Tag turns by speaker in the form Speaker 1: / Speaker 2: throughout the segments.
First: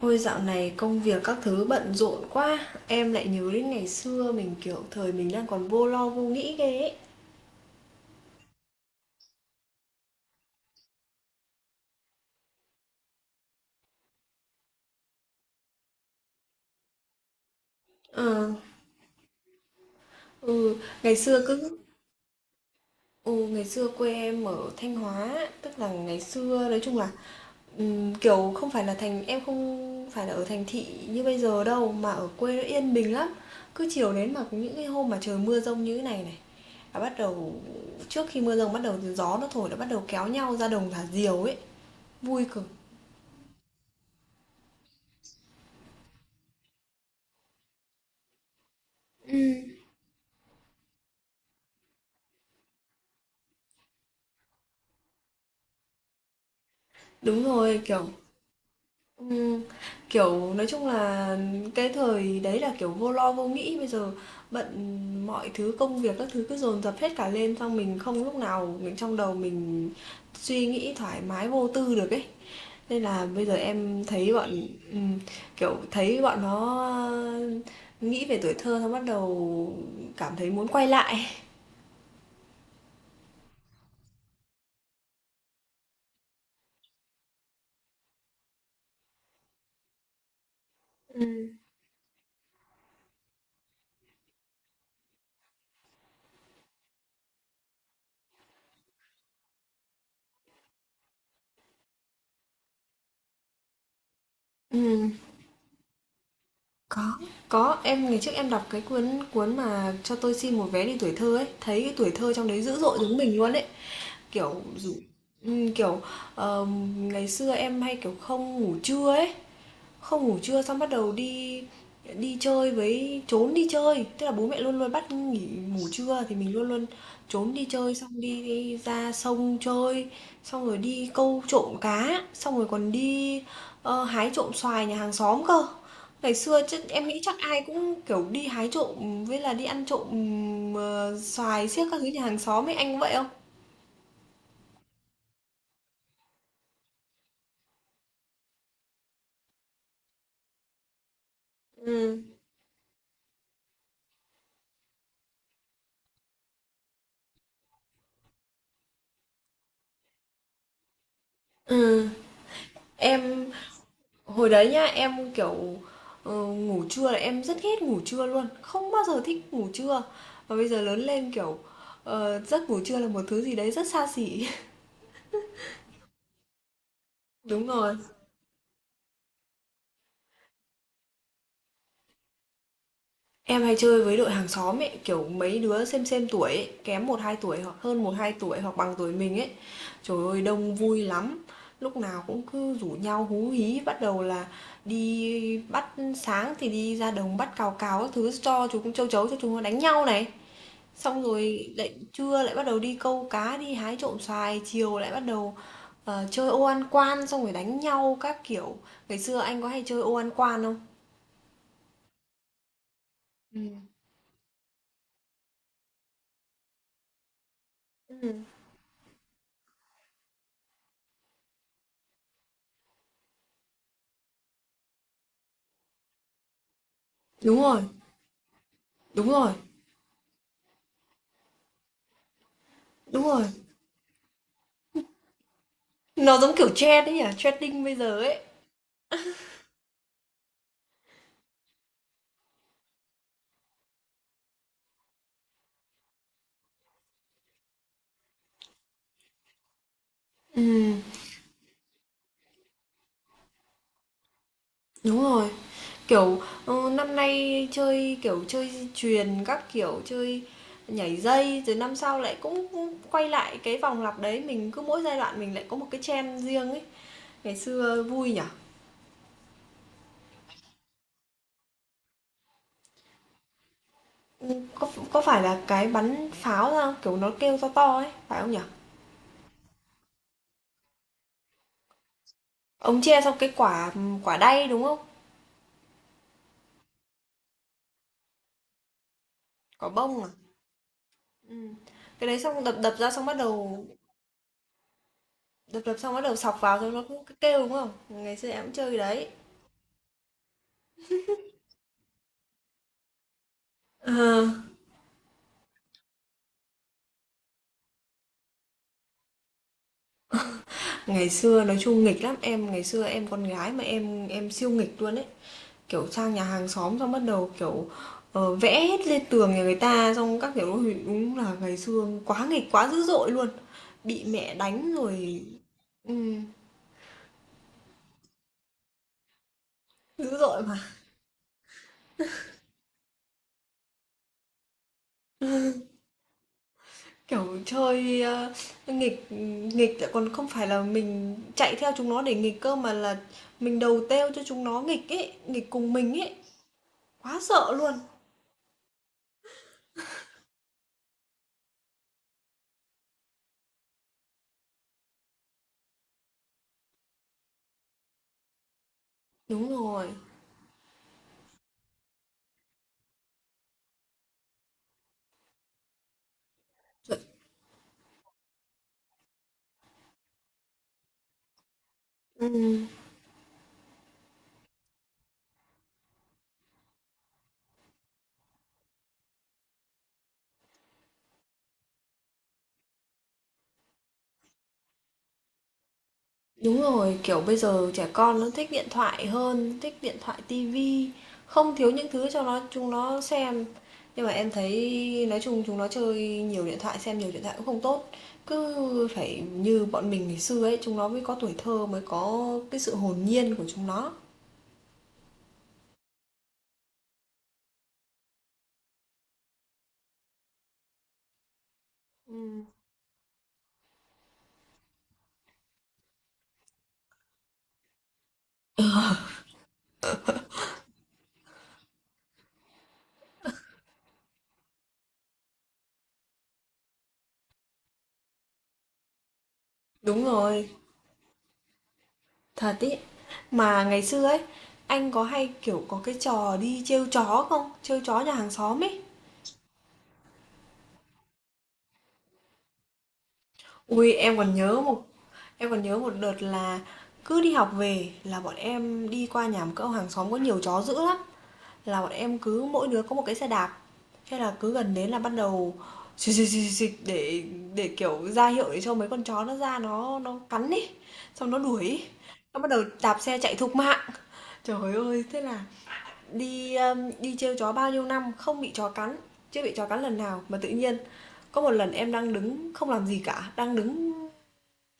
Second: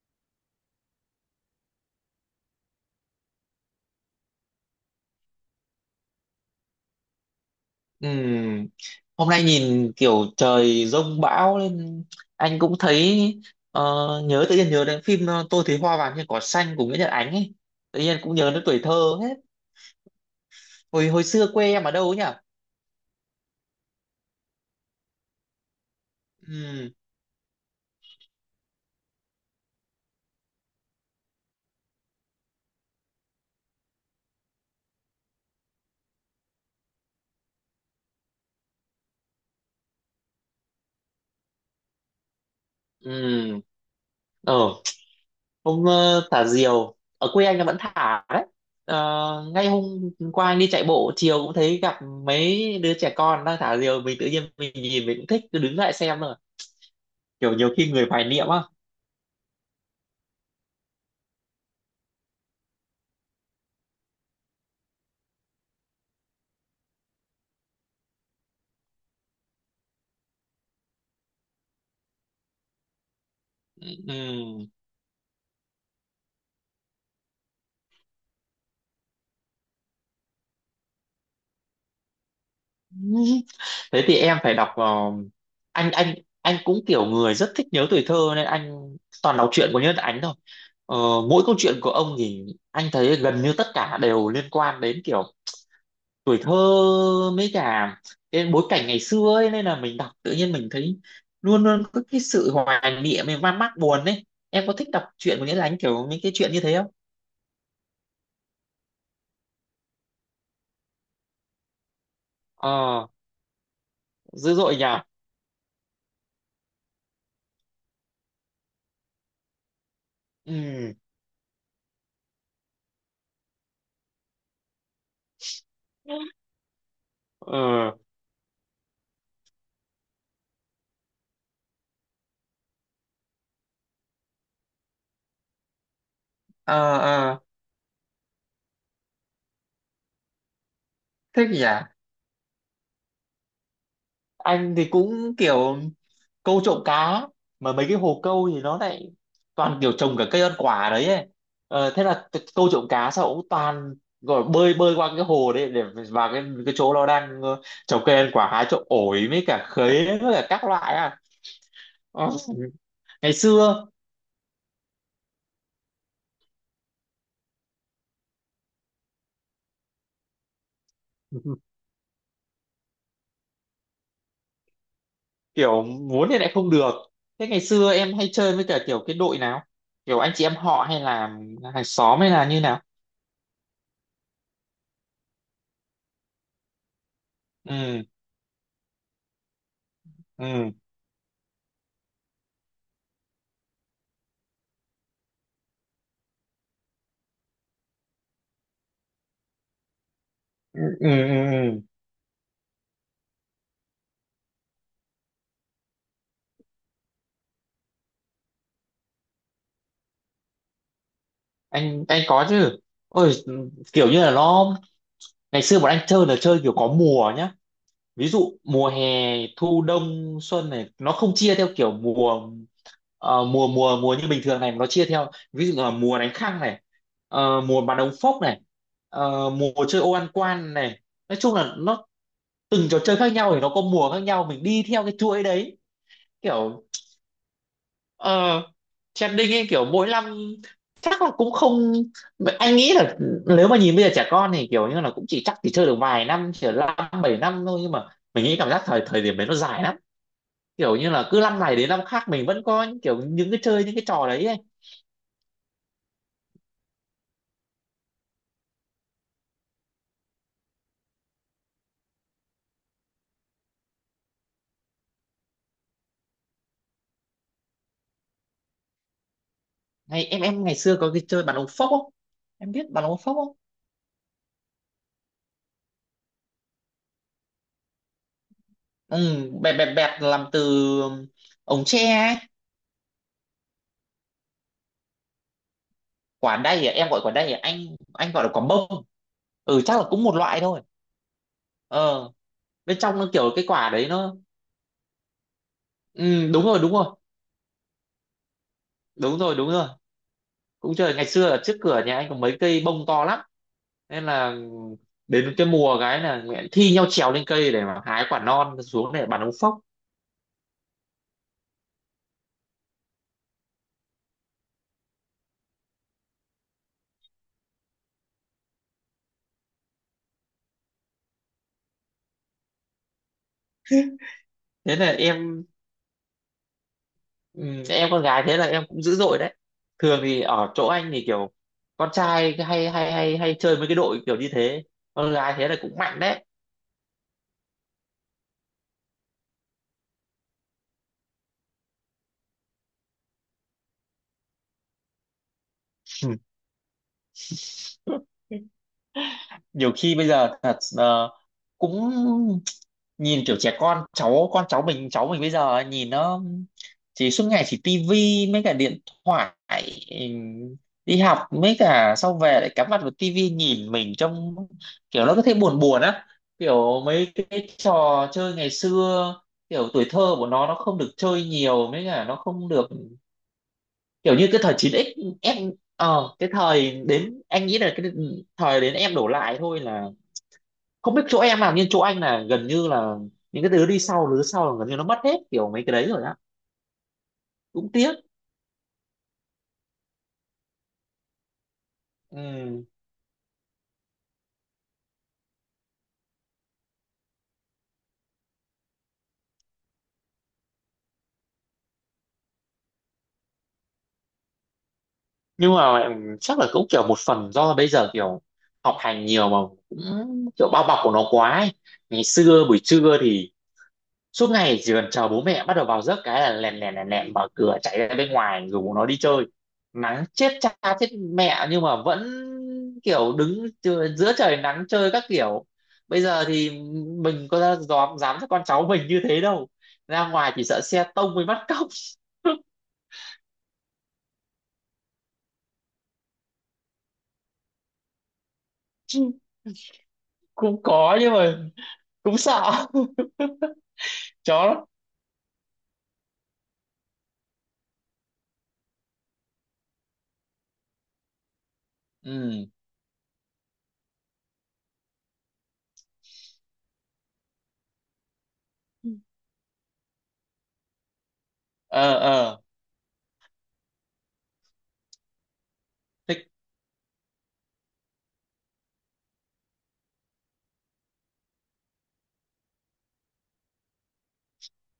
Speaker 1: Ôi dạo này công việc các thứ bận rộn quá. Em lại nhớ đến ngày xưa mình kiểu thời mình đang còn vô lo vô nghĩ ghê ấy.
Speaker 2: Ừm, Hôm nay nhìn kiểu trời giông bão nên anh cũng thấy ờ, nhớ tự nhiên nhớ đến phim Tôi thấy hoa vàng trên cỏ xanh của Nguyễn Nhật Ánh ấy. Tự nhiên cũng nhớ
Speaker 1: Ờ,
Speaker 2: đến tuổi thơ hết.
Speaker 1: ừ,
Speaker 2: Hồi
Speaker 1: ngày
Speaker 2: hồi
Speaker 1: xưa
Speaker 2: xưa quê
Speaker 1: cứ
Speaker 2: em ở đâu ấy nhỉ?
Speaker 1: ừ, ngày xưa quê em ở Thanh Hóa. Tức là ngày xưa nói
Speaker 2: Ừm,
Speaker 1: chung là kiểu không phải là thành em không phải là ở thành thị như bây giờ đâu. Mà ở quê nó yên bình lắm. Cứ chiều đến mà những cái hôm mà trời mưa rông như thế này này. Là bắt đầu trước khi mưa rông bắt đầu gió nó thổi là bắt đầu kéo nhau ra đồng thả diều ấy. Vui cực.
Speaker 2: ừm. Ờ, thả diều ở quê anh là vẫn thả đấy. Ờ, ngay hôm qua anh đi chạy bộ chiều cũng thấy gặp mấy đứa trẻ con đang thả diều, mình tự nhiên mình nhìn mình cũng thích cứ đứng lại xem rồi,
Speaker 1: Đúng
Speaker 2: kiểu nhiều
Speaker 1: rồi,
Speaker 2: khi
Speaker 1: kiểu
Speaker 2: người hoài niệm á.
Speaker 1: Ừm, kiểu, nói chung là cái thời đấy là, kiểu, vô lo vô nghĩ, bây giờ bận mọi thứ, công việc các thứ cứ dồn dập hết cả lên, xong mình không lúc nào mình trong đầu mình suy nghĩ thoải mái vô tư được ấy. Nên là bây giờ em thấy bọn
Speaker 2: Ừm.
Speaker 1: ừm, kiểu, thấy bọn nó, nghĩ về tuổi thơ xong bắt đầu cảm thấy muốn quay lại.
Speaker 2: Thế thì em phải đọc vào, anh. Anh cũng kiểu người rất thích nhớ tuổi thơ nên anh toàn đọc truyện của Nhân Ánh thôi. ờ, Mỗi câu
Speaker 1: Ừm.
Speaker 2: chuyện của ông thì anh thấy gần như tất cả đều liên quan đến kiểu tuổi thơ mấy cả cái bối cảnh ngày xưa ấy, nên là mình đọc tự nhiên mình thấy luôn luôn có cái sự hoài niệm mình man mác buồn ấy. Em có thích đọc
Speaker 1: Ừm.
Speaker 2: truyện của Nhân Ánh kiểu những cái chuyện như thế không?
Speaker 1: Có, có, em ngày trước em đọc cái cuốn cuốn mà Cho tôi xin một vé đi tuổi thơ ấy, thấy cái tuổi thơ trong đấy dữ dội
Speaker 2: ờ
Speaker 1: giống mình luôn ấy,
Speaker 2: Dữ
Speaker 1: kiểu
Speaker 2: dội nhỉ.
Speaker 1: dù kiểu ngày xưa em hay kiểu không ngủ trưa ấy, không ngủ trưa xong bắt
Speaker 2: Ừ.
Speaker 1: đầu đi đi chơi với trốn đi chơi, tức là bố mẹ luôn luôn bắt nghỉ ngủ trưa thì mình luôn luôn trốn đi
Speaker 2: Ờ.
Speaker 1: chơi, xong đi đi ra sông chơi, xong rồi đi câu trộm cá, xong rồi còn đi, hái trộm xoài nhà hàng xóm cơ. Ngày xưa chứ
Speaker 2: Ờ.
Speaker 1: em nghĩ chắc
Speaker 2: Ờ.
Speaker 1: ai cũng, kiểu, đi hái trộm với là đi ăn trộm,
Speaker 2: Thích nhỉ.
Speaker 1: xoài xiếc các thứ nhà hàng xóm ấy, anh có vậy không?
Speaker 2: Anh thì cũng kiểu câu trộm cá, mà mấy cái hồ câu thì nó lại toàn kiểu trồng cả cây ăn quả đấy ấy. Thế
Speaker 1: Ừm,
Speaker 2: là câu trộm cá sao cũng toàn gọi là bơi bơi qua cái hồ đấy để vào cái chỗ nó đang trồng cây ăn quả, hái trộm ổi với cả khế với cả các loại à.
Speaker 1: ừm,
Speaker 2: Ờ, Ngày
Speaker 1: em.
Speaker 2: xưa.
Speaker 1: Hồi đấy nhá, em, kiểu, ngủ trưa là em rất ghét ngủ trưa luôn, không bao giờ thích ngủ trưa. Và bây giờ lớn lên, kiểu, giấc ngủ trưa là một thứ gì đấy rất xa xỉ.
Speaker 2: Kiểu muốn thì lại không được. Thế ngày
Speaker 1: Đúng
Speaker 2: xưa
Speaker 1: rồi.
Speaker 2: em hay chơi với cả kiểu cái đội nào, kiểu anh chị em họ hay là hàng xóm hay là như nào?
Speaker 1: Em hay chơi với đội hàng xóm ấy, kiểu, mấy đứa xem tuổi ấy, kém một hai tuổi hoặc
Speaker 2: Ừ.
Speaker 1: hơn một hai tuổi hoặc bằng tuổi mình ấy. Trời ơi,
Speaker 2: Ừ.
Speaker 1: đông vui lắm, lúc nào cũng cứ rủ nhau hú hí, bắt đầu là đi bắt sáng thì đi ra đồng bắt cào cào các thứ cho chúng châu chấu cho chúng nó đánh nhau này.
Speaker 2: Ừ. Ừ.
Speaker 1: Xong
Speaker 2: Ừ.
Speaker 1: rồi
Speaker 2: Ừ.
Speaker 1: lại trưa lại bắt đầu đi câu cá, đi hái trộm xoài, chiều lại bắt đầu chơi ô ăn quan xong rồi đánh nhau các kiểu. Ngày xưa anh có hay chơi ô ăn quan không?
Speaker 2: anh có chứ. Ôi,
Speaker 1: Ừ.
Speaker 2: kiểu như là nó, ngày xưa bọn anh chơi là chơi kiểu có mùa nhá, ví
Speaker 1: Ừ.
Speaker 2: dụ mùa hè thu đông xuân này nó không chia theo kiểu mùa, mùa như bình thường này, mà nó chia theo ví dụ là mùa đánh khăng này,
Speaker 1: Đúng
Speaker 2: mùa
Speaker 1: rồi,
Speaker 2: bắn ống phốc này,
Speaker 1: đúng rồi,
Speaker 2: mùa chơi ô ăn quan này. Nói chung là nó từng trò chơi
Speaker 1: đúng
Speaker 2: khác
Speaker 1: rồi.
Speaker 2: nhau thì nó có mùa khác nhau, mình đi theo cái chuỗi đấy.
Speaker 1: Nó giống kiểu
Speaker 2: Kiểu
Speaker 1: trend ấy nhỉ, trending bây giờ ấy.
Speaker 2: ờ trending ấy, kiểu mỗi năm chắc là cũng không, anh nghĩ là nếu mà nhìn bây giờ trẻ con thì kiểu như là cũng chỉ chắc chỉ chơi được vài năm, chỉ là năm bảy năm thôi, nhưng mà mình nghĩ cảm giác thời thời điểm đấy nó dài lắm,
Speaker 1: Ừ,
Speaker 2: kiểu như là cứ năm này đến năm khác mình vẫn có những kiểu những cái chơi những cái trò đấy ấy.
Speaker 1: đúng rồi. Kiểu năm nay chơi kiểu chơi chuyền các kiểu chơi nhảy dây rồi năm sau lại cũng cũng quay lại cái vòng lặp đấy mình cứ mỗi giai đoạn mình lại có một cái trend riêng ấy. Ngày xưa vui nhỉ.
Speaker 2: Ngày em ngày xưa có cái chơi bàn ống phốc không? Em biết bàn ống phốc không?
Speaker 1: Có phải là cái bắn pháo ra kiểu, nó kêu to to ấy, phải không nhỉ?
Speaker 2: Ừ, bẹp bẹp bẹp, làm từ ống tre ấy.
Speaker 1: Ông chia xong cái quả, quả đay, đúng không?
Speaker 2: Quả đay à? Em gọi quả đay à anh? Anh gọi là quả bông. Ừ,
Speaker 1: Quả
Speaker 2: chắc là
Speaker 1: bông
Speaker 2: cũng
Speaker 1: à?
Speaker 2: một loại thôi.
Speaker 1: Ừm, cái
Speaker 2: ờ
Speaker 1: đấy xong đập đập
Speaker 2: Bên
Speaker 1: ra
Speaker 2: trong
Speaker 1: xong
Speaker 2: nó
Speaker 1: bắt
Speaker 2: kiểu cái
Speaker 1: đầu
Speaker 2: quả đấy nó...
Speaker 1: đập đập xong bắt đầu
Speaker 2: Ừ,
Speaker 1: sọc
Speaker 2: đúng rồi,
Speaker 1: vào
Speaker 2: đúng
Speaker 1: xong nó
Speaker 2: rồi,
Speaker 1: cũng cứ kêu, đúng không? Ngày xưa em cũng chơi cái đấy.
Speaker 2: đúng rồi, đúng rồi. Cũng trời, ngày xưa ở trước cửa nhà anh có mấy cây bông to lắm, nên
Speaker 1: Ờ,
Speaker 2: là đến cái mùa cái là nguyện thi nhau trèo lên cây để mà hái quả non xuống để bắn ống phốc.
Speaker 1: ngày xưa nói chung nghịch lắm, em ngày xưa em con gái mà em siêu nghịch luôn ấy. Kiểu sang nhà hàng xóm xong bắt đầu, kiểu, vẽ hết lên tường nhà người ta xong các kiểu, ôi, đúng là ngày xưa quá nghịch, quá dữ dội luôn, bị mẹ đánh
Speaker 2: Thế là
Speaker 1: rồi
Speaker 2: em...
Speaker 1: ừm.
Speaker 2: Ừ, em con gái thế là em cũng dữ dội đấy. Thường
Speaker 1: Dữ
Speaker 2: thì
Speaker 1: dội
Speaker 2: ở
Speaker 1: mà,
Speaker 2: chỗ anh thì kiểu con trai cái hay hay hay hay chơi với cái đội kiểu như thế, con gái thế là cũng mạnh đấy.
Speaker 1: kiểu, chơi, nghịch nghịch lại còn không phải là mình chạy theo chúng nó để nghịch cơ mà là mình đầu têu cho chúng nó nghịch ấy, nghịch cùng mình ấy, quá sợ luôn.
Speaker 2: Nhiều khi bây giờ thật, cũng nhìn kiểu trẻ con cháu con cháu mình bây giờ ấy, nhìn nó chỉ suốt ngày chỉ tivi mấy cả điện thoại.
Speaker 1: Đúng rồi,
Speaker 2: ừm, Đi học mấy cả sau về lại cắm mặt vào tivi, nhìn mình trông kiểu nó có thể buồn buồn á, kiểu
Speaker 1: chuẩn.
Speaker 2: mấy cái trò chơi ngày xưa, kiểu tuổi thơ của nó không được chơi nhiều mấy cả nó không
Speaker 1: Ừm.
Speaker 2: được, kiểu như cái thời 9x em, cái thời đến anh nghĩ là cái thời đến em đổ lại thôi, là không biết chỗ em làm nhưng chỗ anh là gần như là những cái đứa đi sau đứa sau là gần như nó mất hết kiểu mấy cái đấy rồi á.
Speaker 1: Đúng rồi, kiểu, bây
Speaker 2: Cũng
Speaker 1: giờ trẻ
Speaker 2: tiếc.
Speaker 1: con nó thích điện thoại hơn, thích điện thoại, tivi, không thiếu những thứ cho nó
Speaker 2: Ừ.
Speaker 1: chúng nó xem. Nhưng mà em thấy nói chung chúng nó chơi nhiều điện thoại, xem nhiều điện thoại cũng không tốt. Cứ phải như bọn mình ngày xưa ấy, chúng nó mới có tuổi thơ, mới có cái sự hồn nhiên của chúng nó.
Speaker 2: Nhưng mà chắc là cũng kiểu một phần do bây giờ kiểu học hành nhiều mà, cũng kiểu bao bọc của nó quá ấy. Ngày xưa buổi trưa thì suốt ngày chỉ cần chờ bố mẹ bắt đầu vào giấc cái là lèn lèn lèn lèn mở cửa chạy ra bên ngoài rủ nó đi chơi, nắng chết cha chết mẹ nhưng mà vẫn kiểu đứng giữa trời nắng chơi các kiểu. Bây giờ thì mình có ra dám dám cho con cháu mình như thế đâu,
Speaker 1: Đúng
Speaker 2: ra ngoài chỉ
Speaker 1: rồi,
Speaker 2: sợ xe tông với bắt cóc.
Speaker 1: thật ý. Mà ngày xưa ấy, anh có hay, kiểu, có cái trò đi trêu chó không? Trêu chó nhà hàng xóm ấy.
Speaker 2: Cũng có nhưng mà cũng sợ
Speaker 1: Ui em còn
Speaker 2: chó lắm.
Speaker 1: nhớ một em còn nhớ một đợt là cứ đi học về là bọn em đi qua nhà một cậu hàng xóm có nhiều chó dữ lắm, là bọn em cứ
Speaker 2: Ừ.
Speaker 1: mỗi đứa có một cái xe đạp. Thế là cứ gần đến là bắt đầu xịt xịt xịt xịt để kiểu ra hiệu để cho mấy con chó nó ra nó cắn đi xong nó đuổi ấy.
Speaker 2: Ờ.
Speaker 1: Nó
Speaker 2: Ờ.
Speaker 1: bắt đầu đạp xe chạy thục mạng. Trời ơi, thế là
Speaker 2: Thế-
Speaker 1: đi đi trêu chó bao nhiêu năm không bị chó cắn, chưa bị chó cắn lần nào mà tự nhiên có một lần em đang đứng không làm gì cả, đang đứng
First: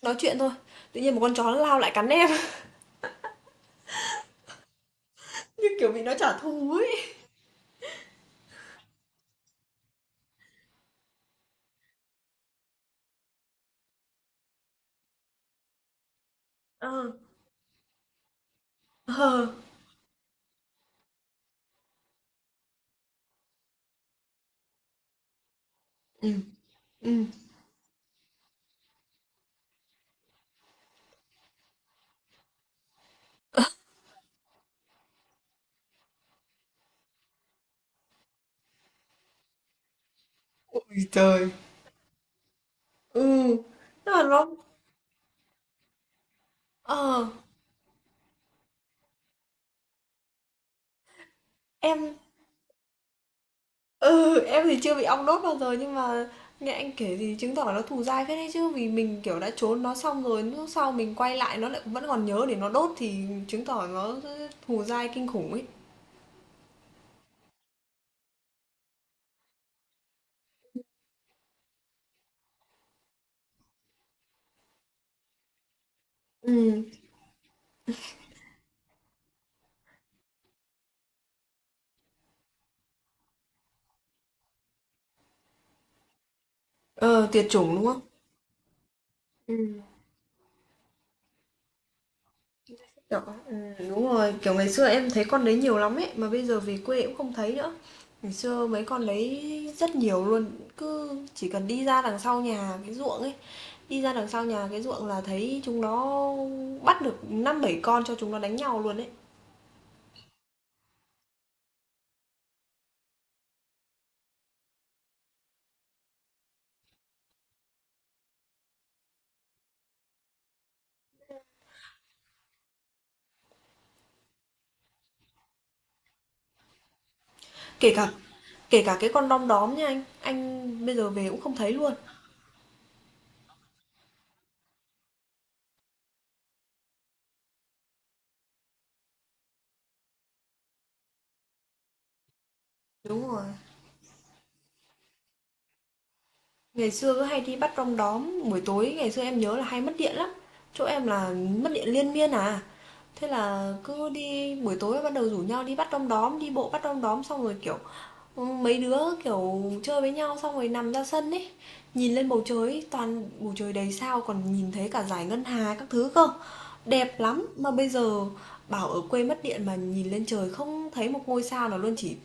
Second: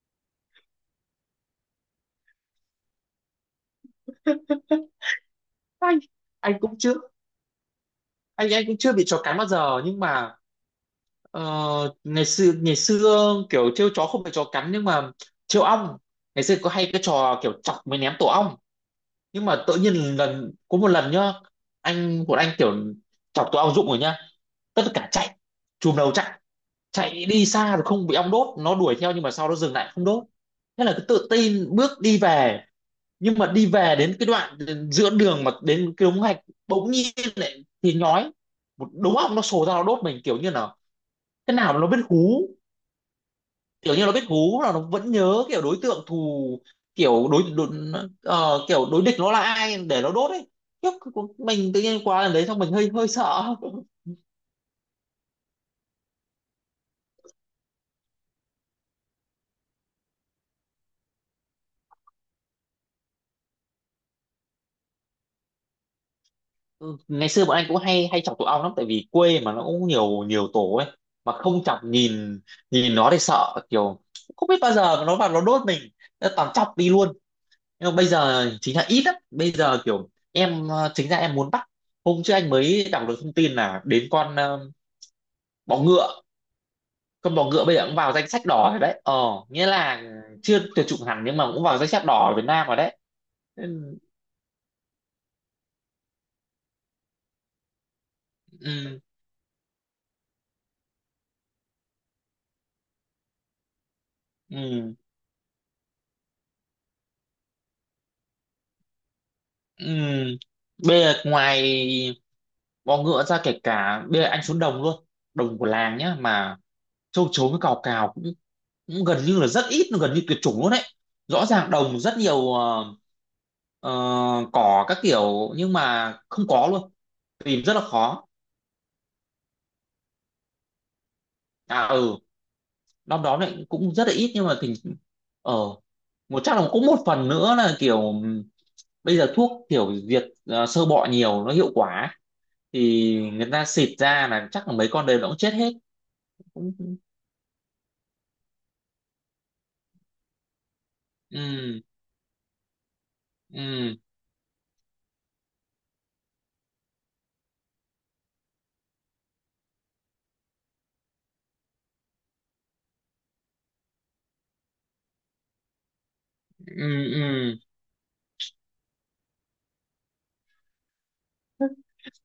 Speaker 1: nói chuyện thôi, tự nhiên một con chó nó lao lại cắn em. Như kiểu
Speaker 2: anh
Speaker 1: bị nó trả
Speaker 2: anh
Speaker 1: thù
Speaker 2: cũng chưa
Speaker 1: ấy.
Speaker 2: anh cũng chưa bị chó cắn bao giờ nhưng mà... Ờ, ngày xưa kiểu trêu chó không phải chó cắn nhưng mà trêu ong, ngày xưa có hay cái
Speaker 1: Ờ.
Speaker 2: trò kiểu chọc mới ném tổ ong. Nhưng
Speaker 1: Ờ.
Speaker 2: mà tự nhiên có một lần nhá, một anh kiểu chọc tổ ong rụng rồi nhá, tất cả chạy chùm đầu,
Speaker 1: Ừ.
Speaker 2: chạy
Speaker 1: Ừ.
Speaker 2: chạy đi xa rồi không bị ong đốt, nó đuổi theo nhưng mà sau nó dừng lại không đốt. Thế là cứ tự tin bước đi về, nhưng mà đi về đến cái đoạn giữa đường mà đến cái đống gạch bỗng nhiên lại thì nhói, một đống ong nó sổ ra nó đốt mình, kiểu như là
Speaker 1: Ôi trời.
Speaker 2: cái nào nó biết hú,
Speaker 1: Ừ.
Speaker 2: kiểu như nó
Speaker 1: Nhưng mà
Speaker 2: biết
Speaker 1: nó
Speaker 2: hú là nó vẫn nhớ kiểu đối tượng thù,
Speaker 1: ờ
Speaker 2: kiểu đối địch nó là ai để nó đốt ấy. Khiếp, mình tự
Speaker 1: em
Speaker 2: nhiên qua lần đấy xong mình hơi hơi sợ.
Speaker 1: ừ em thì chưa bị ong đốt bao giờ nhưng mà nghe anh kể thì chứng tỏ nó thù dai phết đấy chứ vì mình kiểu đã trốn nó xong rồi lúc sau mình quay lại nó lại vẫn còn nhớ để nó đốt thì chứng tỏ nó thù dai kinh khủng ấy.
Speaker 2: Ừ, ngày xưa bọn anh cũng hay hay chọc tụi ong lắm tại vì quê mà nó cũng nhiều nhiều tổ ấy, mà không chọc, nhìn nhìn nó thì sợ kiểu không biết bao giờ nó vào nó đốt mình, nó toàn chọc
Speaker 1: Ừ.
Speaker 2: đi luôn. Nhưng mà bây giờ chính là ít lắm, bây giờ kiểu em chính ra em muốn bắt, hôm trước anh mới đọc được thông tin là đến con bọ ngựa,
Speaker 1: Ờ
Speaker 2: con bò
Speaker 1: tuyệt
Speaker 2: ngựa
Speaker 1: chủng
Speaker 2: bây
Speaker 1: đúng
Speaker 2: giờ cũng
Speaker 1: không?
Speaker 2: vào danh sách đỏ rồi đấy. Ờ Nghĩa
Speaker 1: Ừ.
Speaker 2: là chưa tuyệt chủng hẳn nhưng mà cũng vào danh sách đỏ ở Việt Nam rồi đấy.
Speaker 1: Đỏ,
Speaker 2: Ừ,
Speaker 1: đúng rồi, kiểu, ngày xưa em thấy con đấy nhiều lắm ấy, mà bây giờ về quê cũng không thấy nữa. Ngày xưa mấy
Speaker 2: ừ,
Speaker 1: con đấy rất nhiều luôn, cứ chỉ cần đi ra đằng sau nhà cái ruộng ấy, đi ra đằng sau nhà cái
Speaker 2: ừ.
Speaker 1: ruộng là thấy chúng nó bắt được năm bảy con cho chúng nó đánh nhau luôn ấy.
Speaker 2: Ừ. Bây giờ ngoài bò ngựa ra, kể cả bây giờ anh xuống đồng luôn, đồng của làng nhá, mà châu chấu với cào cào cũng gần như là rất ít, gần như tuyệt chủng luôn đấy, rõ ràng đồng rất nhiều ờ, cỏ các kiểu nhưng mà không có luôn, tìm rất là
Speaker 1: Kể cả
Speaker 2: khó.
Speaker 1: kể cả cái con đom đóm nha anh bây giờ về cũng không thấy
Speaker 2: À,
Speaker 1: luôn.
Speaker 2: ừ, năm đó lại cũng rất là ít nhưng mà thì, ờ chắc là cũng một phần nữa là kiểu bây giờ thuốc kiểu diệt sơ bọ nhiều nó hiệu quả, thì
Speaker 1: Đúng rồi.
Speaker 2: người ta xịt ra là chắc là mấy con đấy nó cũng chết hết.
Speaker 1: Ngày
Speaker 2: Cũng-
Speaker 1: xưa cứ hay đi bắt đom đóm, buổi tối ngày xưa em nhớ là hay mất điện lắm. Chỗ em là mất
Speaker 2: ừ.
Speaker 1: điện liên miên à. Thế là
Speaker 2: Ừ.
Speaker 1: cứ đi buổi tối bắt đầu rủ nhau đi bắt đom đóm, đi bộ bắt đom đóm xong rồi kiểu ừ, mấy đứa kiểu chơi với nhau xong rồi nằm ra sân ấy, nhìn lên bầu trời toàn bầu trời đầy sao còn nhìn thấy cả dải ngân hà các thứ cơ.
Speaker 2: Ừ.
Speaker 1: Đẹp lắm
Speaker 2: Ừ.
Speaker 1: mà bây giờ bảo ở quê mất điện mà nhìn lên trời không thấy một ngôi sao nào luôn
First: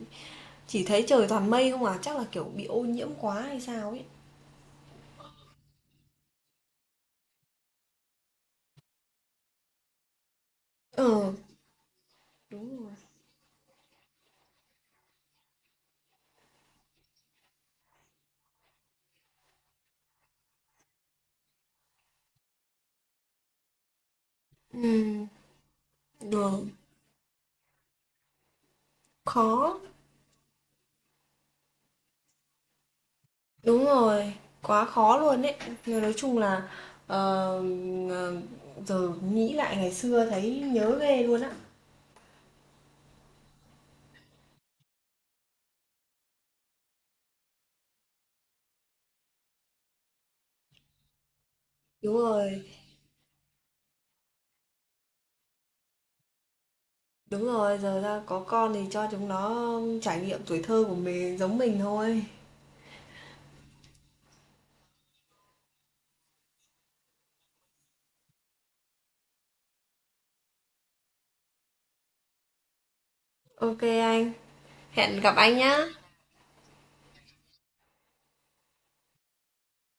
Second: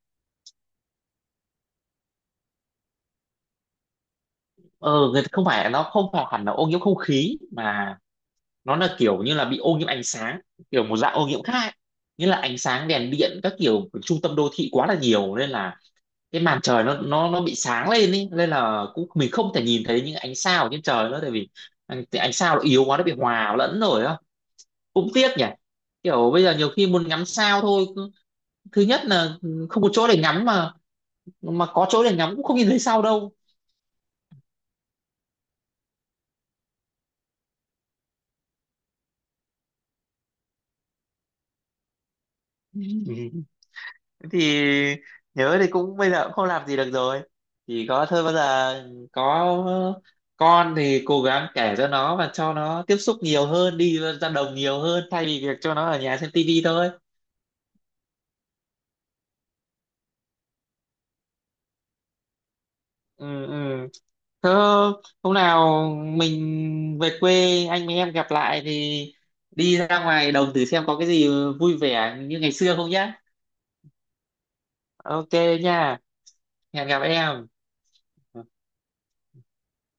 Speaker 1: chỉ thấy trời toàn mây không à, chắc là kiểu bị ô nhiễm quá hay sao ấy.
Speaker 2: ờ Người ta không phải, nó không phải hẳn là ô nhiễm không khí mà nó là kiểu như là bị ô nhiễm ánh sáng, kiểu một dạng ô
Speaker 1: Ừ,
Speaker 2: nhiễm khác ấy. Nghĩa là ánh
Speaker 1: đúng
Speaker 2: sáng
Speaker 1: rồi.
Speaker 2: đèn điện các kiểu của trung tâm đô thị quá là nhiều, nên là cái màn trời nó bị sáng lên ý, nên là cũng mình không thể nhìn thấy những ánh sao ở trên trời nữa, tại vì ánh sao nó yếu quá, nó bị hòa lẫn rồi á. Cũng
Speaker 1: Ừ,
Speaker 2: tiếc nhỉ, kiểu bây giờ
Speaker 1: được,
Speaker 2: nhiều khi muốn ngắm sao thôi thứ nhất là
Speaker 1: khó.
Speaker 2: không có chỗ để ngắm, mà có chỗ để ngắm cũng không nhìn thấy sao đâu.
Speaker 1: Đúng rồi, quá khó luôn đấy nhưng nói chung là, ờ, ờ, giờ nghĩ lại ngày xưa thấy nhớ ghê luôn á.
Speaker 2: Ừ. Thế thì nhớ thì cũng bây giờ cũng không làm gì được rồi, chỉ có thôi bây giờ có con thì cố gắng kể cho nó
Speaker 1: Đúng
Speaker 2: và cho
Speaker 1: rồi,
Speaker 2: nó tiếp xúc nhiều hơn, đi ra đồng nhiều hơn thay vì việc cho nó ở nhà xem tivi thôi.
Speaker 1: đúng rồi, giờ ra có con thì cho chúng nó trải nghiệm tuổi thơ của mình giống mình thôi.
Speaker 2: Ừ, ừ. Thế hôm nào mình về quê anh với em gặp lại thì đi ra ngoài đồng thử xem có cái gì vui vẻ như ngày xưa không nhá.
Speaker 1: OK anh, hẹn
Speaker 2: OK
Speaker 1: gặp anh nhá.
Speaker 2: nha, hẹn gặp em.